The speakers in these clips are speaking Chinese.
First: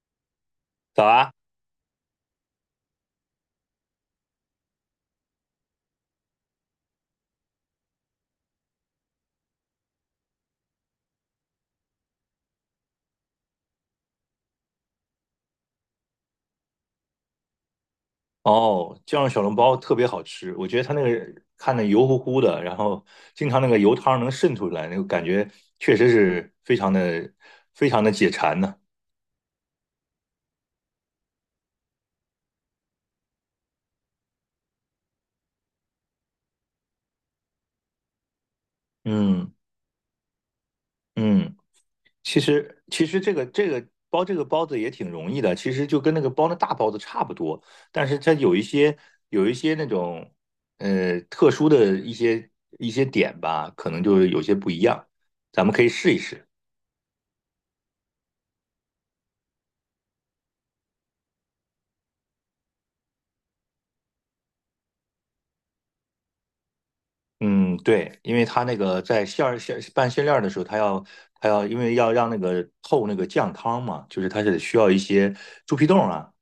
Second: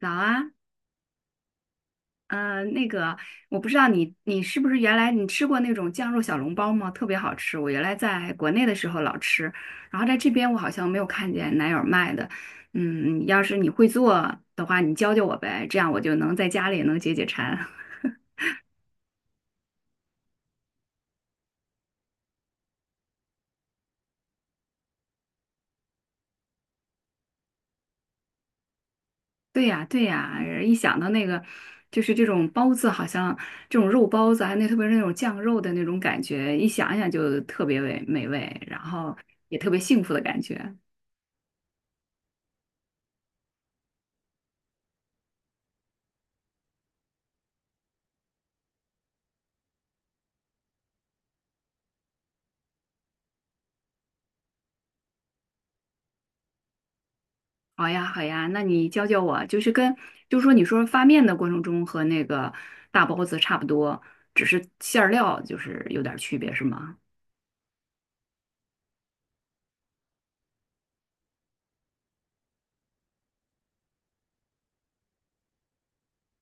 早啊，早啊！呃，那个，我不知道你是不是原来你吃过那种酱肉小笼包吗？特别好吃，我原来在国内的时候老吃，然后在这边我好像没有看见哪有卖的。嗯，要是你会做的话，你教教我呗，这样我就能在家里也能解解馋。哦，酱肉小笼包特别好吃，我觉得它那个看着油乎乎的，然后经常那个油汤能渗出来，那个感觉确实是非常的、非常的解馋呢、对呀，对呀，一想到那个，就是这种包子，好像这种肉包子，还有那特别是那种酱肉的那种感觉，一想一想就特别美味，然后嗯也特别幸福的感觉。嗯，其实这个这个包这个包子也挺容易的。其实就跟那个包那大包子差不多，但是它有一些那种特殊的一些点吧，可能就是有些不一样，咱们可以试一试。好呀，好呀，那你教教我，就是跟，就是说你说发面的过程中和那个大包子差不多，只是馅儿料就是有点儿区别，是吗？嗯，对，因为他那个在馅儿馅拌馅料儿的时候，他要因为要让那个透那个酱汤嘛，就是他是需要一些猪皮冻啊、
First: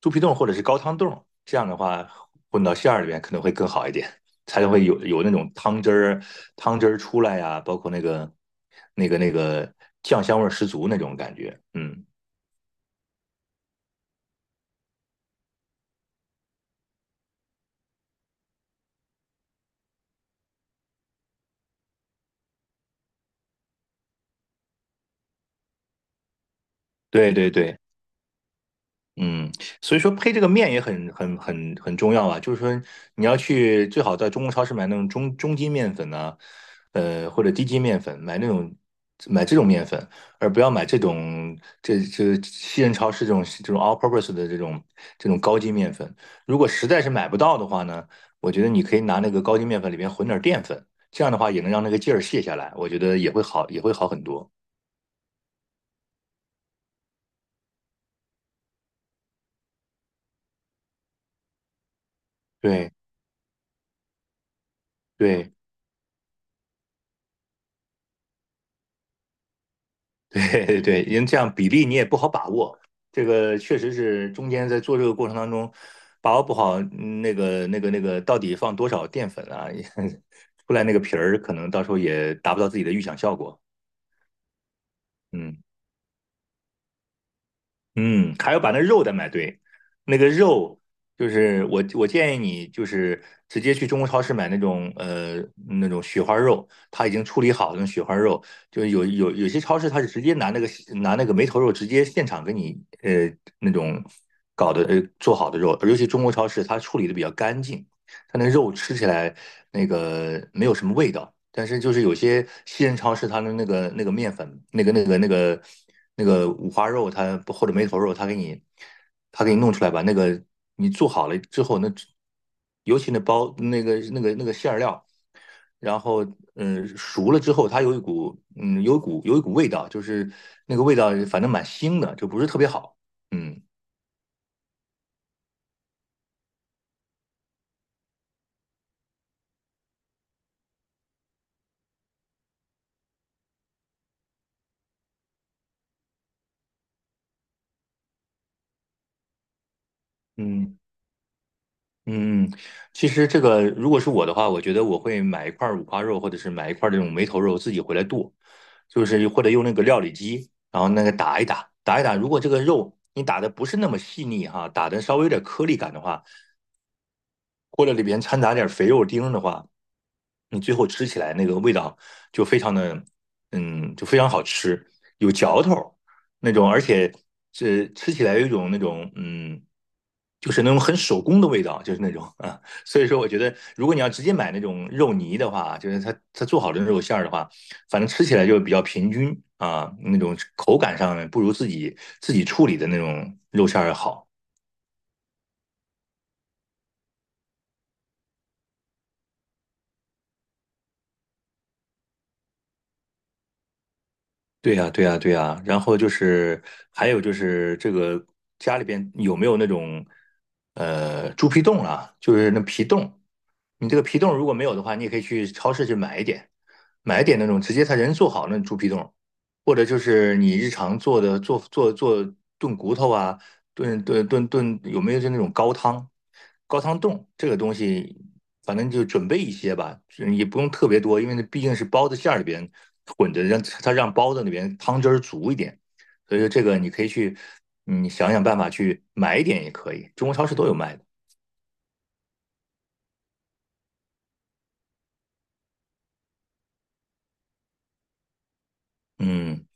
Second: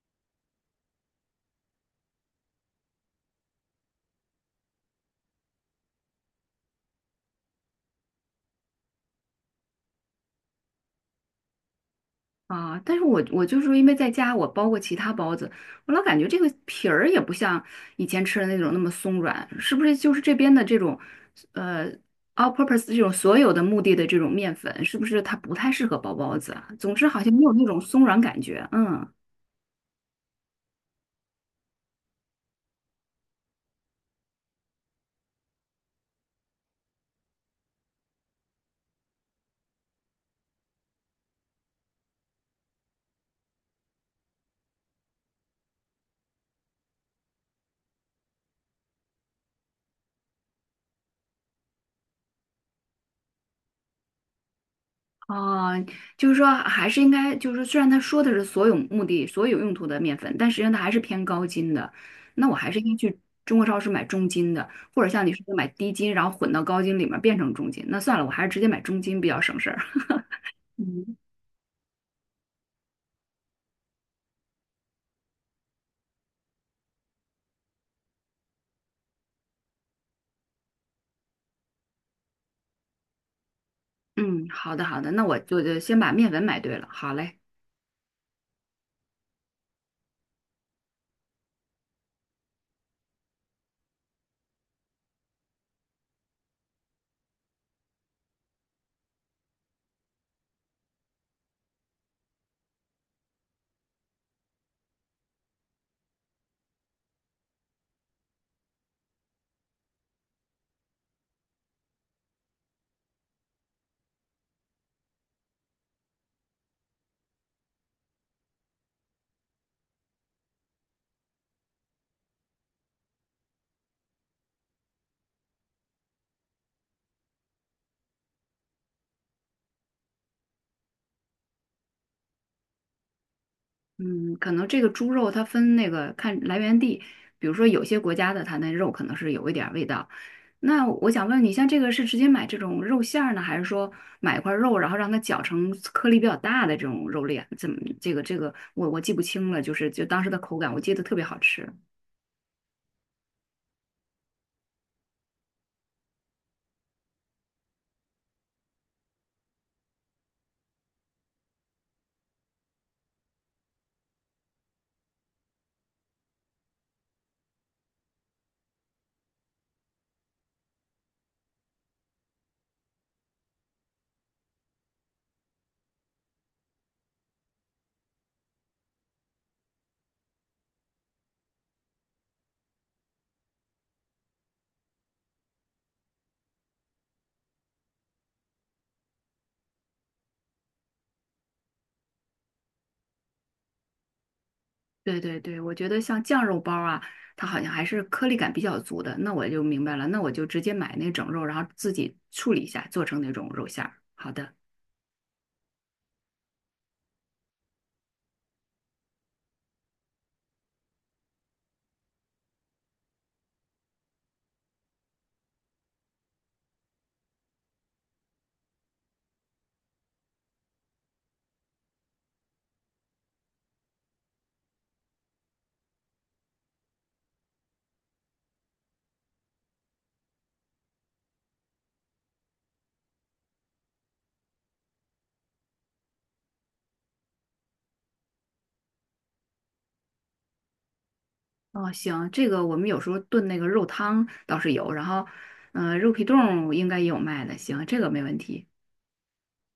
猪皮冻或者是高汤冻。这样的话混到馅儿里面可能会更好一点，才会有那种汤汁儿出来呀、包括那个酱香味儿十足那种感觉。嗯，啊，但是我就是因为在家我包过其他包子，我老感觉这个皮儿也不像以前吃的那种那么松软，是不是就是这边的这种，呃，all purpose 这种所有的目的的这种面粉，是不是它不太适合包包子啊？总之好像对没对有那对。种松软感觉，嗯。嗯，所以说配这个面也很重要啊，就是说你要去最好在中国超市买那种中筋面粉呢、或者低筋面粉，买这种面粉，而不要买这种这西人超市这种 all purpose 的这种高筋面粉。如果实在是买不到的话呢，我觉得你可以拿那个高筋面粉里边混点淀粉，这样的话也能让那个劲儿卸下来，我觉得也会好很多。哦，就是说还是应该，就是说虽然他说的是所有目的、所有用途的面粉，但实际上它还是偏高筋的。那我还是应对该去中国超市买中筋的，或者像你说对。的买低筋，然后混到高筋里面变成中筋。那算了，我还是直接买中筋比较省事儿。对 对，嗯，因为这样比例你也不好把握，这个确实是中间在做这个过程当中把握不好。嗯，那个到底放多少淀粉啊，也 出来那个皮儿可能到时候也达不到自己的预想效果。嗯，好的好的，那我嗯。就就先把面粉买对了。好嘞，嗯，还要把那肉得买对。那个肉就是我建议你就是直接去中国超市买那种那种雪花肉，它已经处理好的那种雪花肉，就是有些超市它是直接拿那个梅头肉直接现场给你那种搞的做好的肉。尤其中国超市它处理的比较干净，它那肉吃起来那个没有什么味道。但是就是有些西人超市它的面粉，那个五花肉它，或者梅头肉，它给你弄出来吧，那个你做好了之后，那尤其那包那个馅儿料，然后嗯熟了之后，它有一股有一股味道，就是那个味道反正蛮腥的，就不是特别好，嗯。嗯，可能这个猪肉它分那个看来源地，比如说有些国家的它那肉可能是有一点儿味道，那我想问你，像这个是直接买这种肉馅儿呢，还是说买一块肉，然后让它搅成颗粒比较大的这种肉粒啊？怎么这个我记不清了，就是就当时的口感，嗯，我记得特别好吃。嗯，其实这个如果是我的话，我觉得我会买一块儿五花肉，或者是买一块儿这种梅头肉，自己回来剁，就是或者用那个料理机，然后那个打一打，打一打。如果这个肉你打的不是那么细腻哈，打的稍微有点颗粒感的话，或者里边掺杂点肥肉丁儿的话，你最后吃起来那个味道就非常的，嗯，就非常好吃，有嚼头那种，而且是吃起来有一种那种，嗯，就是那种很手工的味道，就是那种啊。所以说，我觉得如果你要直接买那种肉泥的话，就是它做好的肉馅儿的话，反正吃起来就比较平均啊，那种口感上呢不如自己处理的那种肉馅儿要好。对对对，我觉得像酱肉包啊，它好像还是颗粒感比较足的。那我就明白了，那我就直接买那整肉，然后自己处理一下，做成那种肉馅儿。好的，对呀，对呀，对呀。然后就是还有就是这个家里边有没有那种猪皮冻啊，就是那皮冻。你这个皮冻如果没有的话，你也可以去超市去买一点，买一点那种直接他人做好那种猪皮冻。或者就是你日常做的做炖骨头啊，炖，有没有就那种高汤冻这个东西，反正就准备一些吧，也不用特别多，因为那毕竟是包子馅儿里边混着，让它让包子里边汤汁儿足一点。所以说这个你可以去，嗯，想想办法去买一点也可以，中国超市都有卖的，哦，行，这个我们有时候炖那个肉汤倒是有，然后，嗯、肉皮冻应该也有卖的，行，这个没问题。嗯。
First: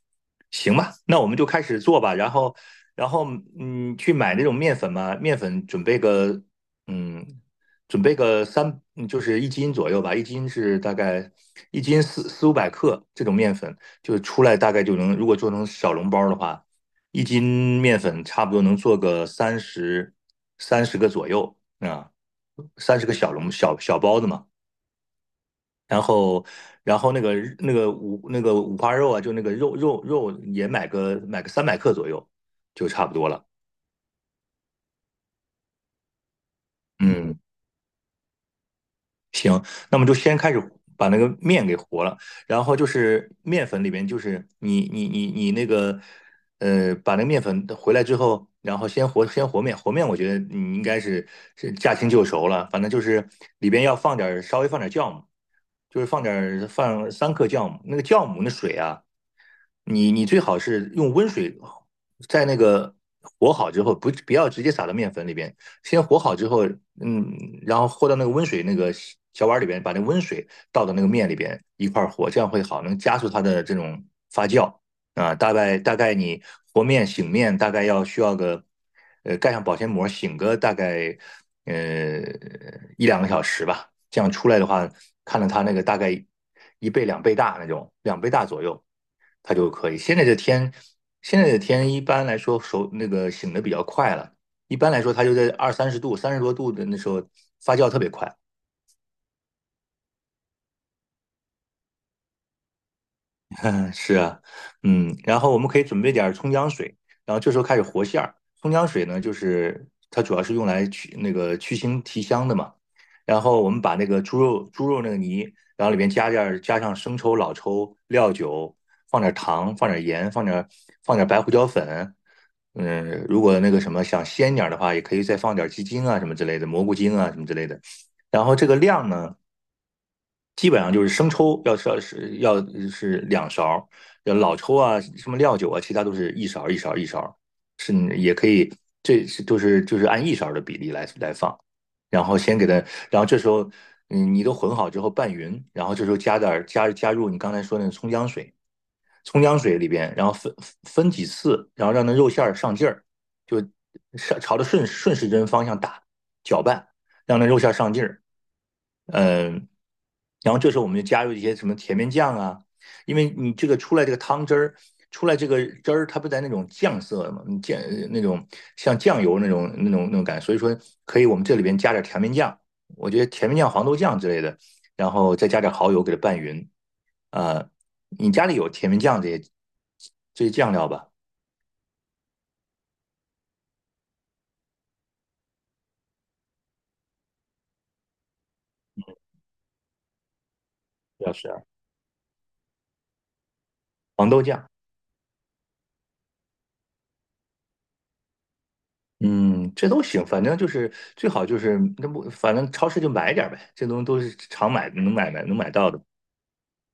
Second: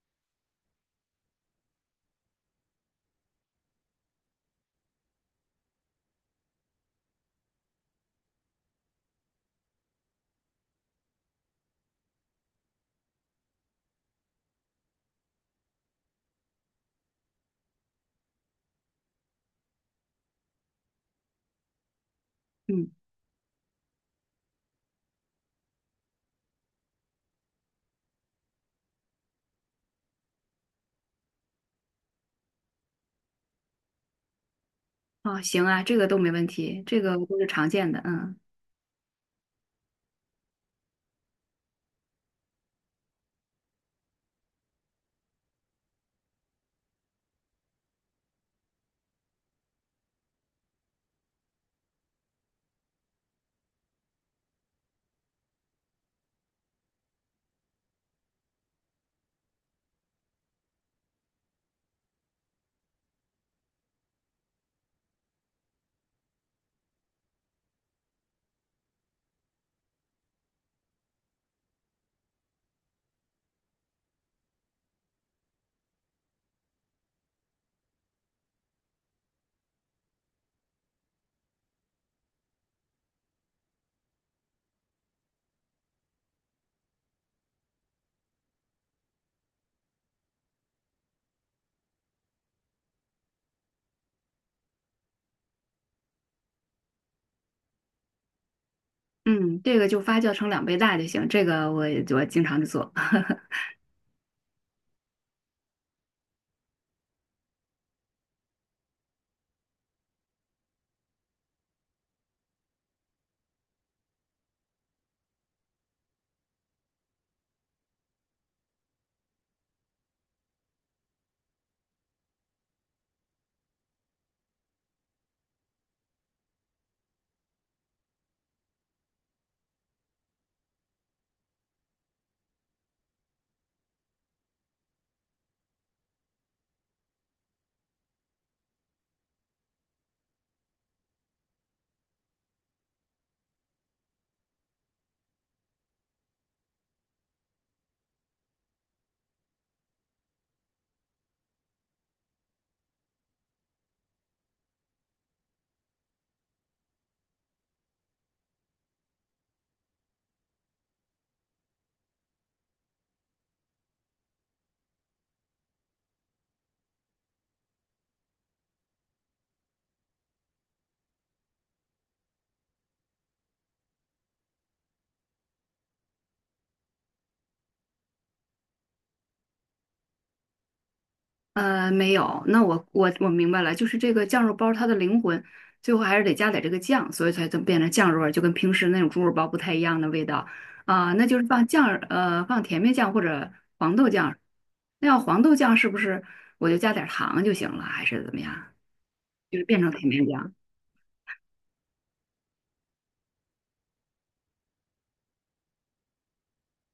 行吧，那我们就开始做吧。然后，然后，嗯，去买那种面粉嘛，面粉准备个，嗯，准备个就是一斤左右吧。一斤是大概一斤四五百克这种面粉，就出来大概就能，如果做成小笼包的话，一斤面粉差不多能做个三十个左右啊，嗯。三十个小笼小小包子嘛。然后，然后那个那个五那个五花肉啊，就那个肉也买个300克左右，就差不多了。哦，行啊，这个都没问题，这个嗯，都是常见的，嗯那么就先开始把那个面给和了。然后就是面粉里边就是你那个把那个面粉回来之后，然后先和面。和面我觉得你应该是是驾轻就熟了，反正就是里边要放点儿稍微放点儿酵母，就是放点儿放3克酵母，那个酵母那水啊。你最好是用温水在那个和好之后，不要直接撒到面粉里边，先和好之后，嗯，然后和到那个温水那个小碗里边，把那温水倒到那个面里边一块儿和，这样会好，能加速它的这种发酵啊。大概你和面醒面大概要需要个，呃，盖上保鲜膜醒个大概呃一两个小时吧。这样出来的话，看到它那个大概一倍两倍大那种，两倍大左右。它就可以。现在的天一般来说手那个醒的比较快了，一般来说它就在二三十度、30多度的那时候发酵特别快。嗯，这个就发酵成两倍大就行，这个我经常就做。嗯，是啊，嗯，然后我们可以准备点儿葱姜水，然后这时候开始和馅儿。葱姜水呢，就是它主要是用来去那个去腥提香的嘛。然后我们把那个猪肉那个泥，然后里面加点儿加上生抽、老抽、料酒，放点儿糖，放点儿盐，放点儿白胡椒粉。嗯，如果那个什么想鲜点儿的话，也可以再放点儿鸡精啊什么之类的，蘑菇精啊什么之类的。然后这个量呢？基本上就是生抽要是2勺老抽啊、什么料酒啊，其他都是一勺是也可以。这是就是按一勺的比例来放。然后先给它，然后这时候嗯你都混好之后拌匀，然后这时候加点儿加加入你刚才说的那个葱姜水，葱姜水里边，然后分几次，然后让那肉馅儿上劲儿，就上朝着顺时针方向打搅拌，让那肉馅儿上劲儿，嗯。然后这时候我们就加入一些什么甜面酱啊，因为你这个出来这个汤汁儿，出来这个汁儿，它不在那种酱色嘛，酱那种像酱油那种感觉，所以说可以我们这里边加点甜面酱。我觉得甜面酱、黄豆酱之类的，然后再加点蚝油给它拌匀。呃，你家里有甜面酱这些酱料吧？呃，没有，那我明白了，就是这个酱肉包它的灵魂，最后还是得加点这个酱，所以才能变成酱肉味儿就跟平时那种猪肉包不太一样的味道啊，那要就是是放酱，放甜面酱或者黄豆黄酱，豆酱，那要黄豆酱是不是我就加点糖就行了，还是怎么样？就是嗯，变这成都甜面行，反酱。正就是最好就是那不，反正超市就买点儿呗，这东西都是常买能买到的，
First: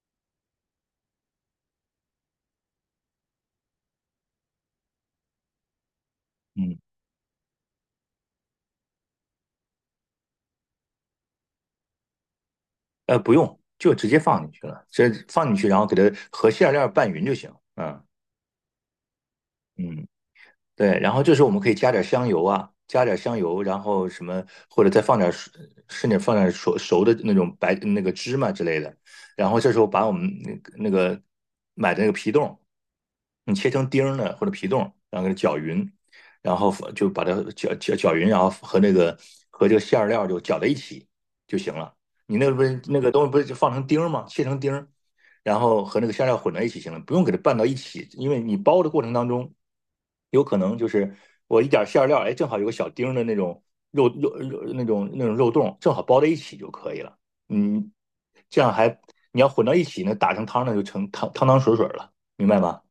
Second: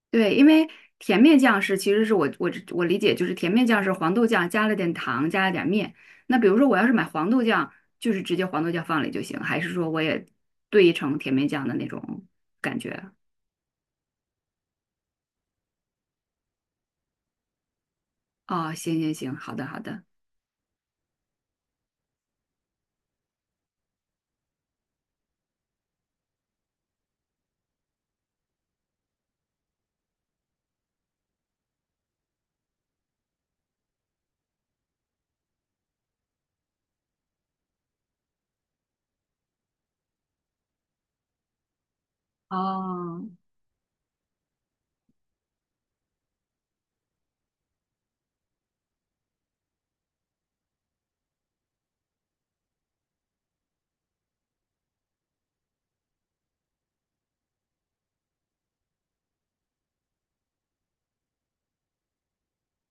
对，因为甜面酱是其实是我理解就是甜面酱是黄豆酱加了点糖加了点面。那比如说我嗯。要是买黄豆酱，就是直接黄豆酱放里就行，还是说我也兑成甜面酱的那种感觉？不用，就直接放进去了，直接放进去，然后给它和馅料拌匀就行。嗯哦，行行行，好的好的。嗯。对，然后这时候我们可以加点香油啊，加点香油，然后什么，或者再放点熟，甚至放点熟熟的那种白那个芝麻之类的。然后这时候把我们那个买的那个皮冻，你切成丁儿呢或者皮冻，然后给它搅匀，然后就把它搅匀，然后和那个和这个馅儿料就搅在一起就行了。你那个不是那个哦，东西不是就放成丁儿吗？切成丁儿，然后和那个馅料混在一起行了，不用给它拌到一起，因为你包的过程当中，有可能就是我一点馅料，哎，正好有个小丁的那种肉那种肉冻，正好包在一起就可以了。嗯，这样还你要混到一起呢，打成汤呢就成汤汤水水了，明白吗？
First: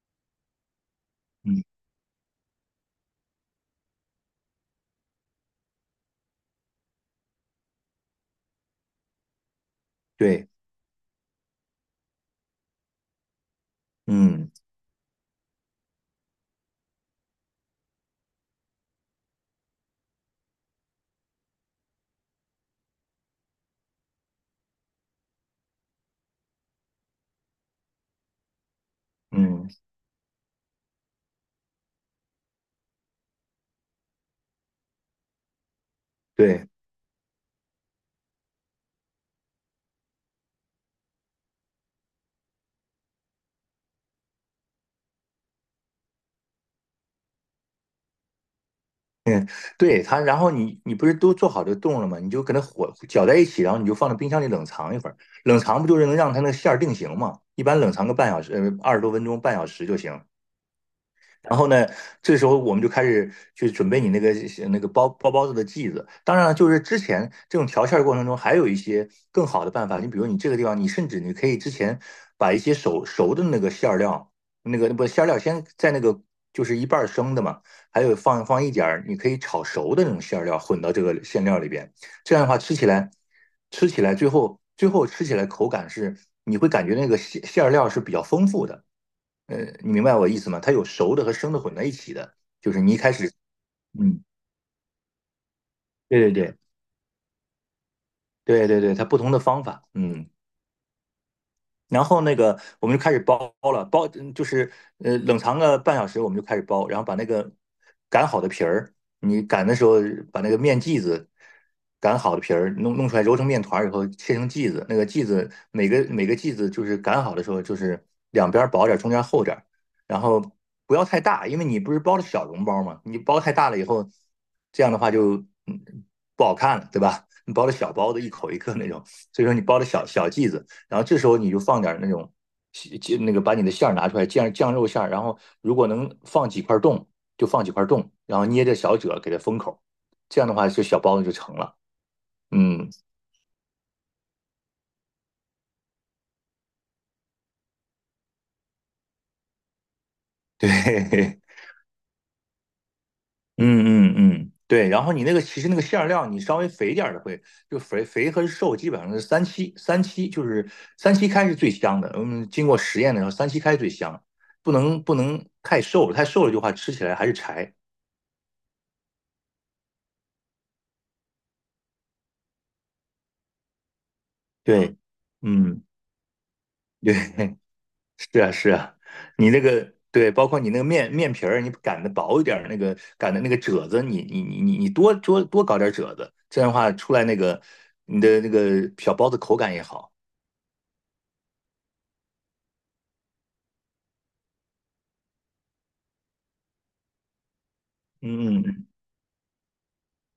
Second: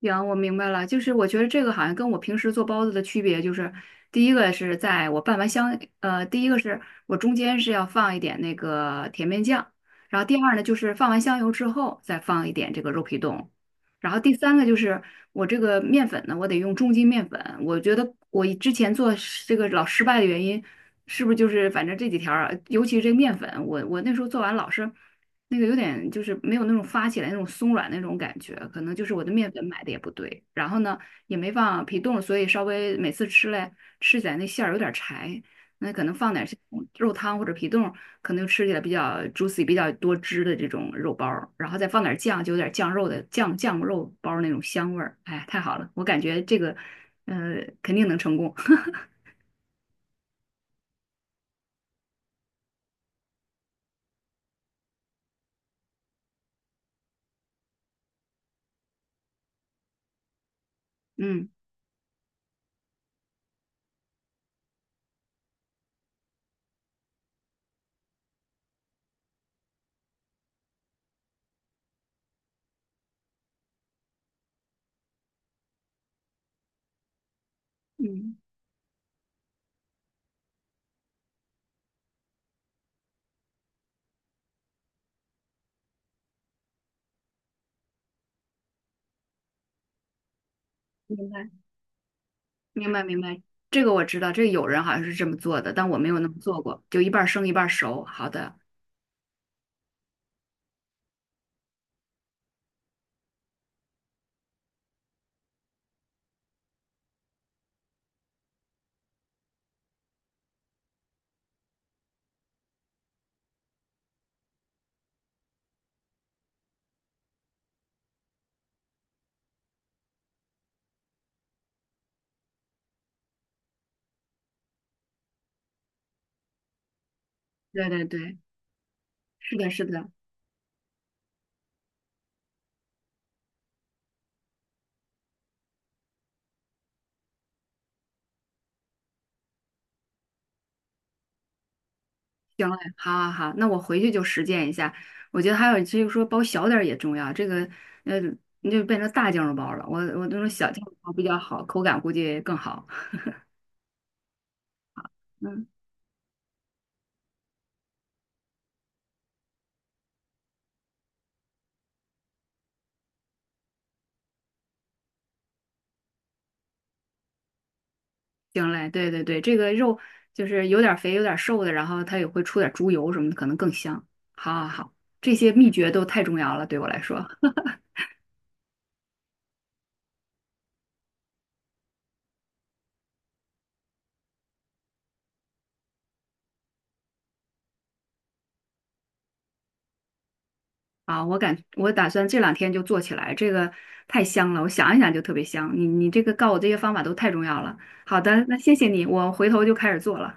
行，我明白了，就是我觉得这嗯，个好像跟我平时做包子的区别就是，第一个是在我拌完香，第一个是我中间是要放一点那个甜面酱，然后第对，二呢就是放完香油之后再放一点这个肉皮冻，然后第嗯三个就是我这个面粉呢，我得用中筋面粉，我觉得我之前做是这个老失败的原因，是不是就是反正这几条儿啊，尤其是这个面粉，我那时候做完老是。那个有点就是没有那种发起来那种松软那种感觉，可能就是我的面粉嗯，买的也不对，然后呢也没放皮冻，所以稍微每次吃起来那馅儿有点柴，那可能放点像对。肉汤或者皮冻，可能就吃起来比较 juicy 比较多汁的这种肉包儿，然后再放点酱，就有点酱肉的酱肉包儿那种香味儿，哎呀太好了，我感觉这个呃肯定能成功，嗯，对它，然后你不是都做好这个冻了吗？你就给它火搅在一起，然后你就放到冰箱里冷藏一会儿。冷藏不就是能让它那个馅儿定型吗？一般冷藏个半小时，二十多分钟，半小时就行。嗯然后呢，这时候我们就开始去准备你那个那个包包子的剂子。当然了，就是之前这种调馅儿过程中，还有一些更好的办法。你比如你这个地方，你甚至你可以之前把一些熟熟的那个馅儿料，那个不馅儿料先在那个就是一半儿生的嘛，还有嗯，放一点儿，你可以炒熟的那种馅儿料混到这个馅料里边。这样的话，吃起来最后吃起来口感是你会感觉那个馅儿料是比较丰富的。呃，你明白我意思吗？它有熟的明和白。生的混在一起的，就是明你一白开明始，白，这个我知嗯，道，这个有人好像是这么做的，但我没有对那对么对做过，就一半儿生一半儿熟。好的，对对对，它不同的方法，嗯。然后那个我们就开始包了，包嗯就是冷藏个半小时，我们就开始包，然后把那个擀好的皮儿，你擀的时候把那个面剂子擀好的皮儿弄出来，揉成面团儿以后切成剂子，那个剂子每个剂子就是擀好的时候就是两边薄点儿，中间厚点儿，然后不要太大，因为你不是包的小笼包嘛，你包太大了以后，这样的话就嗯不好看了，对吧？你包的对小对包子一对，口一个那种，所以说是你的，包是的小的，小剂子。然后这时候你就放点那种就那个把你的馅儿拿出来，酱肉馅儿，然后如果能放几块冻就放几块冻，然后捏着小褶给它封口，这样的话就小包子就成了。行嘞，嗯，好好好，那我回去就实践一下。我觉得还有就是说包小点儿也重要，这个呃，你就变成大酱肉包了，我那种小酱肉包比较对，好，口感估计更好。嗯嗯嗯，对。然后你那个其嗯，实那个馅儿料，你稍微肥点儿的会就肥和瘦基本上是三七，就是三七开是最香的。嗯，经过实验的时候，三七开最香，不能太瘦了，太瘦了就话吃起来还是柴。行嘞，对对对，这个肉就是有点儿肥有点儿瘦的，然后它也会出点儿猪油什么的，可能更香。好好好，对，这些秘嗯，诀都太重要了，对我来对。说。是啊，是啊，你那个对，包括你那个面皮儿，你擀的薄一点儿，那个擀的那个褶子，你多搞点褶子，这样的话出来那个你的那个小包子口感也好。啊，我打算这两天就做起来，这个太香了，我想一想就特别香。你这个告我这些方法都太重要了。好的，那嗯嗯，谢嗯谢你，我回头就开始做了。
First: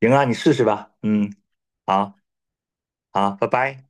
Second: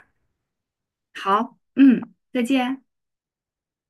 行啊，你试试吧。嗯，好，好，嗯，再见。好，拜拜。